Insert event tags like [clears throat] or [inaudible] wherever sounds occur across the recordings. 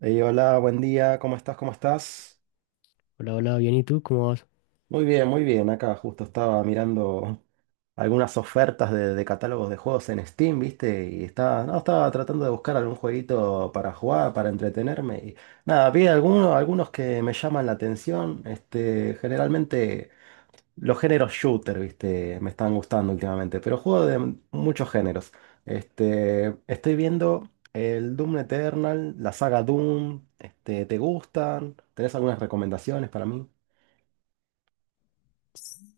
Hey, hola, buen día, ¿cómo estás? ¿Cómo estás? Hola, hola, bien, ¿y tú? ¿Cómo vas? Muy bien, muy bien. Acá justo estaba mirando algunas ofertas de catálogos de juegos en Steam, ¿viste? Y estaba, no, estaba tratando de buscar algún jueguito para jugar, para entretenerme. Y nada, vi algunos que me llaman la atención. Este, generalmente. Los géneros shooter, viste, me están gustando últimamente, pero juego de muchos géneros. Estoy viendo el Doom Eternal, la saga Doom, ¿te gustan? ¿Tenés algunas recomendaciones para mí?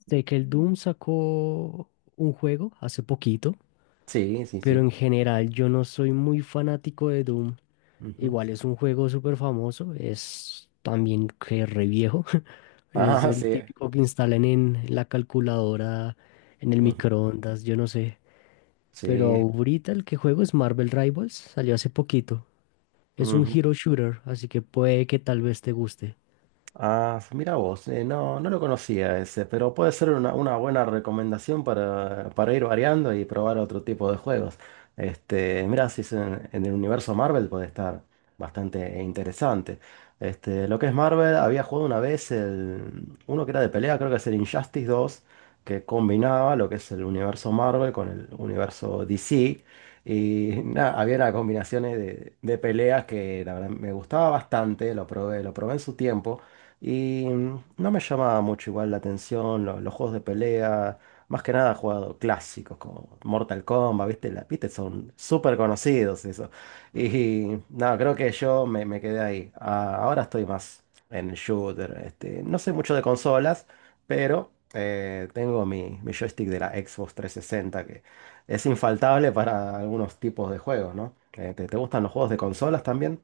Sé que el Doom sacó un juego hace poquito, Sí, sí, pero sí. en general yo no soy muy fanático de Doom. Ujú. Igual es un juego súper famoso, es también que re viejo. [laughs] Es [laughs] Ah, el sí. típico que instalan en la calculadora, en el Ujú. microondas, yo no sé. Pero Sí. ahorita el que juego es Marvel Rivals, salió hace poquito. Es un hero shooter, así que puede que tal vez te guste. Ah, mira vos, no, no lo conocía ese, pero puede ser una buena recomendación para ir variando y probar otro tipo de juegos. Mira, si es en el universo Marvel puede estar bastante interesante. Este, lo que es Marvel, había jugado una vez el, uno que era de pelea, creo que es el Injustice dos que combinaba lo que es el universo Marvel con el universo DC. Y nada, había unas combinaciones de peleas que la verdad me gustaba bastante, lo probé en su tiempo. Y no me llamaba mucho igual la atención los juegos de pelea. Más que nada he jugado clásicos como Mortal Kombat, ¿viste? La, ¿viste? Son súper conocidos eso. Y no, creo que yo me, me quedé ahí. Ah, ahora estoy más en el shooter. No sé mucho de consolas, pero tengo mi joystick de la Xbox 360 que es infaltable para algunos tipos de juegos, ¿no? ¿Te, te gustan los juegos de consolas también?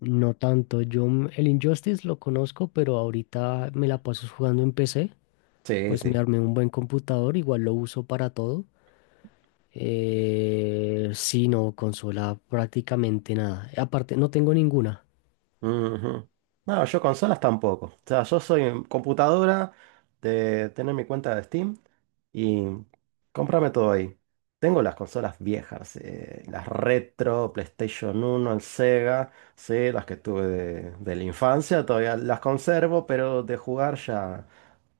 No tanto, el Injustice lo conozco, pero ahorita me la paso jugando en PC, Sí, pues sí. me armé un buen computador, igual lo uso para todo. Sí, no, consola prácticamente nada. Aparte, no tengo ninguna. Ujú. No, yo consolas tampoco. O sea, yo soy en computadora de tener mi cuenta de Steam y cómprame todo ahí. Tengo las consolas viejas, las retro, PlayStation uno, el Sega, sí, las que tuve de la infancia, todavía las conservo, pero de jugar ya.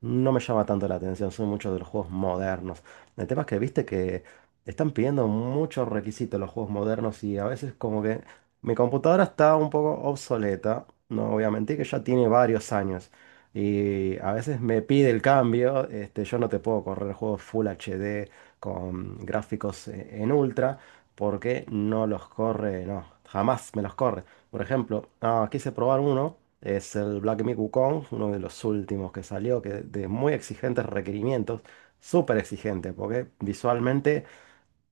No me llama tanto la atención, soy mucho de los juegos modernos. El tema es que viste que están pidiendo muchos requisitos los juegos modernos y a veces como que mi computadora está un poco obsoleta, no voy a mentir que ya tiene varios años y a veces me pide el cambio, yo no te puedo correr juegos Full HD con gráficos en ultra porque no los corre, no, jamás me los corre. Por ejemplo, ah, quise probar uno, es el Black Myth Wukong, uno de los últimos que salió, que de muy exigentes requerimientos, súper exigente, porque visualmente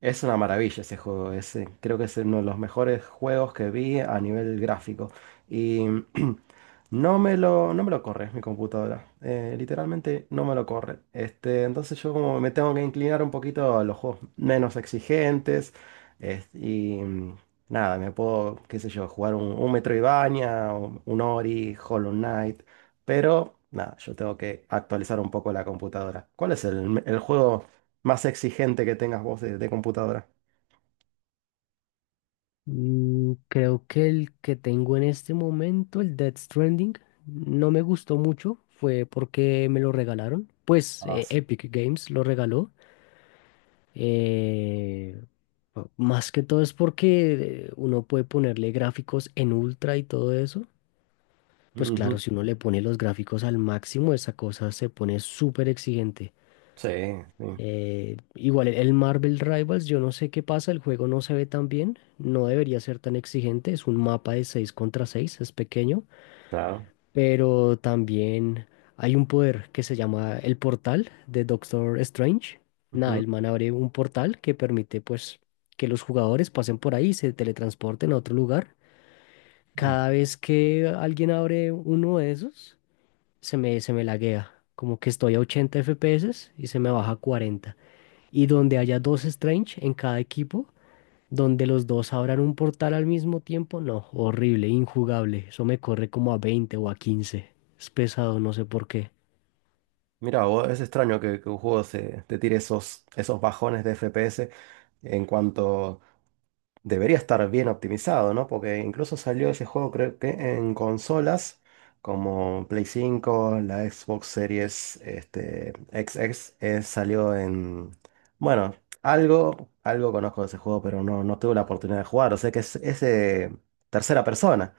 es una maravilla ese juego, es, creo que es uno de los mejores juegos que vi a nivel gráfico. Y no me lo corre mi computadora. Literalmente no me lo corre. Entonces yo como me tengo que inclinar un poquito a los juegos menos exigentes. Y nada, me puedo, qué sé yo, jugar un Metroidvania, un Ori, Hollow Knight. Pero nada, yo tengo que actualizar un poco la computadora. ¿Cuál es el juego más exigente que tengas vos de computadora? Creo que el que tengo en este momento, el Death Stranding, no me gustó mucho, fue porque me lo regalaron, pues Ah, sí. Epic Games lo regaló. Eh, más que todo es porque uno puede ponerle gráficos en ultra y todo eso. Pues claro, Ujú. si uno le pone los gráficos al máximo, esa cosa se pone súper exigente. Sí, sí, Igual el Marvel Rivals, yo no sé qué pasa, el juego no se ve tan bien, no debería ser tan exigente, es un mapa de 6 contra seis, es pequeño, claro. pero también hay un poder que se llama el portal de Doctor Strange. Nada, Ujú, el man abre un portal que permite, pues, que los jugadores pasen por ahí y se teletransporten a otro lugar. ujú. Cada vez que alguien abre uno de esos, se me laguea. Como que estoy a 80 FPS y se me baja a 40. Y donde haya dos Strange en cada equipo, donde los dos abran un portal al mismo tiempo, no, horrible, injugable. Eso me corre como a 20 o a 15. Es pesado, no sé por qué. Mira, vos, es extraño que un juego se, te tire esos, esos bajones de FPS en cuanto debería estar bien optimizado, ¿no? Porque incluso salió ese juego, creo que en consolas como Play 5, la Xbox Series X X, salió en... Bueno, algo conozco de ese juego, pero no, no tuve la oportunidad de jugar. O sea que es de tercera persona.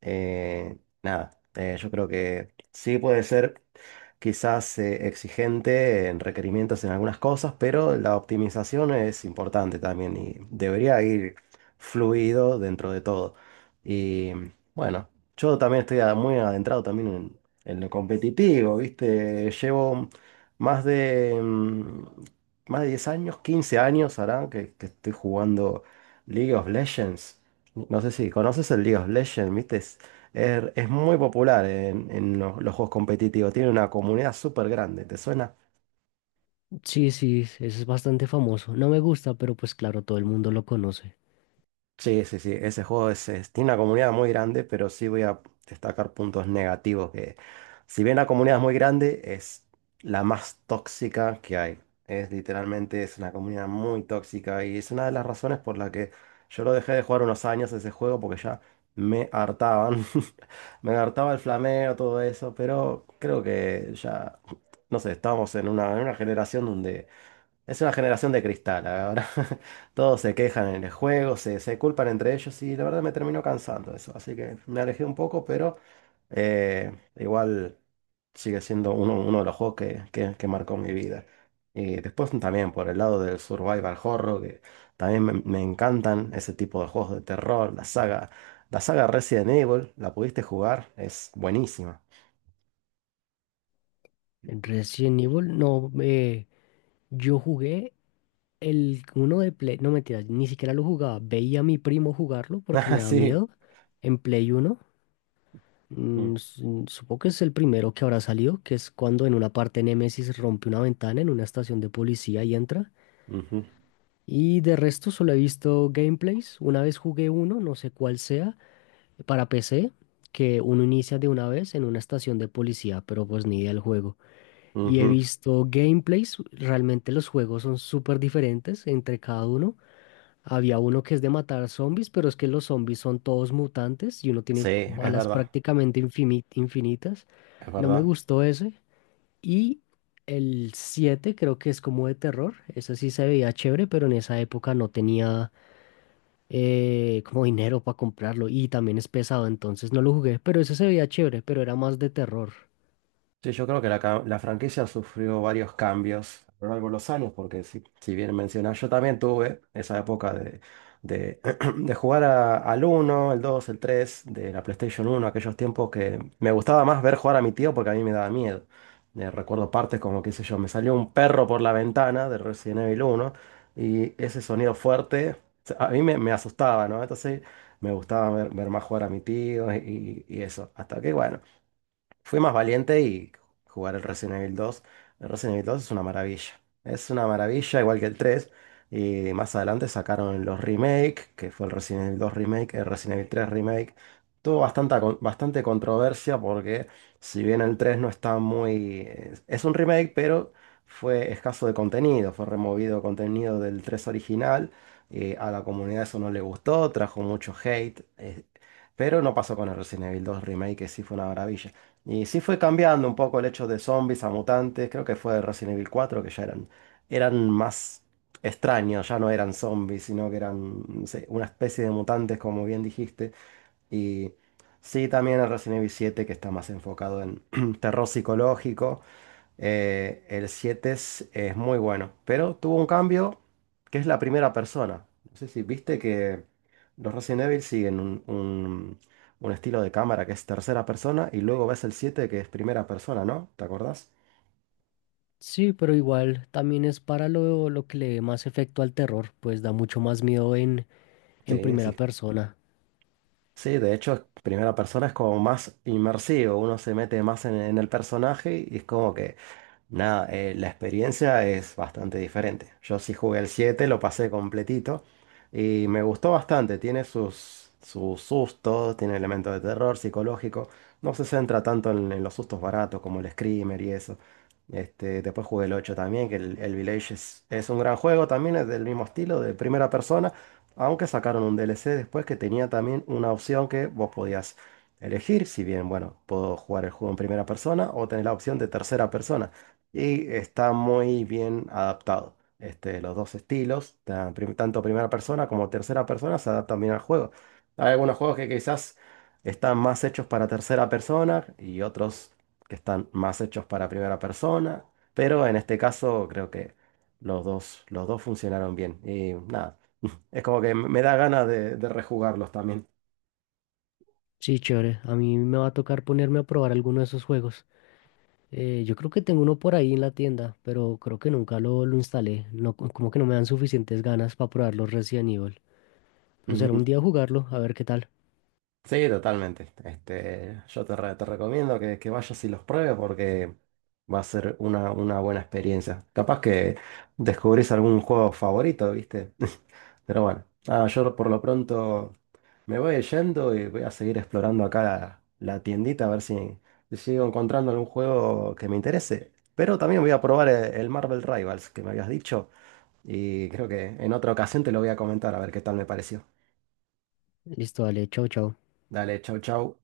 Eh, nada, yo creo que sí puede ser quizás exigente en requerimientos en algunas cosas, pero la optimización es importante también y debería ir fluido dentro de todo. Y bueno, yo también estoy muy adentrado también en lo competitivo, ¿viste? Llevo más de, más de 10 años, 15 años hará que estoy jugando League of Legends. No sé si conoces el League of Legends, ¿viste? Es, es muy popular en los juegos competitivos. Tiene una comunidad súper grande. ¿Te suena? Sí, sí, ese es bastante famoso. No me gusta, pero pues claro, todo el mundo lo conoce. Sí, sí, sí, ese juego es, tiene una comunidad muy grande, pero sí voy a destacar puntos negativos si bien la comunidad es muy grande, es la más tóxica que hay. Es literalmente, es una comunidad muy tóxica y es una de las razones por la que yo lo dejé de jugar unos años ese juego porque ya me hartaban. [laughs] Me hartaba el flameo, todo eso, pero creo que ya, no sé, estamos en una generación donde es una generación de cristal, ahora [laughs] todos se quejan en el juego, se culpan entre ellos y la verdad me terminó cansando eso, así que me alejé un poco, pero igual sigue siendo uno, uno de los juegos que marcó mi vida. Y después también por el lado del survival horror, que también me encantan ese tipo de juegos de terror, la saga Resident Evil, la pudiste jugar, es buenísima. Resident Evil, no, Yo jugué el uno de Play, no, mentira, ni siquiera lo jugaba. Veía a mi primo jugarlo [laughs] porque Ah, me da sí. miedo. En Play uno, Mm, supongo que es el primero que habrá salido, que es cuando en una parte Nemesis rompe una ventana en una estación de policía y entra. ujú, Y de resto solo he visto gameplays. Una vez jugué uno, no sé cuál sea, para PC, que uno inicia de una vez en una estación de policía, pero pues ni idea del juego. Y he ujú. visto gameplays, realmente los juegos son súper diferentes entre cada uno. Había uno que es de matar zombies, pero es que los zombies son todos mutantes y uno Sí, tiene es balas verdad, prácticamente infinitas. es No me verdad. gustó ese. Y el 7 creo que es como de terror. Ese sí se veía chévere, pero en esa época no tenía como dinero para comprarlo y también es pesado, entonces no lo jugué, pero ese se veía chévere, pero era más de terror. Sí, yo creo que la franquicia sufrió varios cambios a lo largo de los años, porque si, si bien mencionas, yo también tuve esa época de, [clears throat] de jugar al uno, el 2, el 3 de la PlayStation uno, aquellos tiempos que me gustaba más ver jugar a mi tío porque a mí me daba miedo. Recuerdo partes como, qué sé yo, me salió un perro por la ventana de Resident Evil uno y ese sonido fuerte a mí me, me asustaba, ¿no? Entonces me gustaba ver, ver más jugar a mi tío y eso. Hasta que, bueno. Fui más valiente y jugar el Resident Evil dos. El Resident Evil dos es una maravilla. Es una maravilla, igual que el tres. Y más adelante sacaron los remake, que fue el Resident Evil dos remake, el Resident Evil tres remake. Tuvo bastante controversia porque si bien el 3 no está muy... Es un remake, pero fue escaso de contenido. Fue removido contenido del 3 original. A la comunidad eso no le gustó, trajo mucho hate. Pero no pasó con el Resident Evil dos remake, que sí fue una maravilla. Y sí fue cambiando un poco el hecho de zombies a mutantes. Creo que fue Resident Evil 4 que ya eran más extraños, ya no eran zombies, sino que eran, no sé, una especie de mutantes, como bien dijiste. Y sí, también el Resident Evil 7 que está más enfocado en [clears throat] terror psicológico. El 7 es muy bueno, pero tuvo un cambio que es la primera persona. No sé si viste que los Resident Evil siguen un estilo de cámara que es tercera persona y luego ves el 7 que es primera persona, ¿no? ¿Te acordás? Sí, pero igual también es para lo que le dé más efecto al terror, pues da mucho más miedo en Sí, primera sí. persona. Sí, de hecho, primera persona es como más inmersivo, uno se mete más en el personaje y es como que nada, la experiencia es bastante diferente. Yo sí jugué el 7, lo pasé completito y me gustó bastante. Tiene sus sustos, tiene elementos de terror psicológico. No se centra tanto en los sustos baratos como el Screamer y eso. Después jugué el 8 también, que el Village es un gran juego también, es del mismo estilo, de primera persona, aunque sacaron un DLC después que tenía también una opción que vos podías elegir, si bien, bueno, puedo jugar el juego en primera persona o tener la opción de tercera persona. Y está muy bien adaptado. Este, los dos estilos, tanto primera persona como tercera persona, se adaptan bien al juego. Hay algunos juegos que quizás están más hechos para tercera persona y otros que están más hechos para primera persona. Pero en este caso creo que los dos funcionaron bien. Y nada, [laughs] es como que me da ganas de rejugarlos también. Sí, chévere, a mí me va a tocar ponerme a probar alguno de esos juegos. Yo creo que tengo uno por ahí en la tienda, pero creo que nunca lo instalé, no, como que no me dan suficientes ganas para probar los Resident Evil. Pero será un día jugarlo, a ver qué tal. Sí, totalmente. Yo te recomiendo que vayas y los pruebes porque va a ser una buena experiencia. Capaz que descubrís algún juego favorito, ¿viste? [laughs] Pero bueno, nada, yo por lo pronto me voy yendo y voy a seguir explorando acá la tiendita a ver si si sigo encontrando algún juego que me interese. Pero también voy a probar el Marvel Rivals que me habías dicho y creo que en otra ocasión te lo voy a comentar a ver qué tal me pareció. Listo, dale, chao, chao. Dale, chau, chau.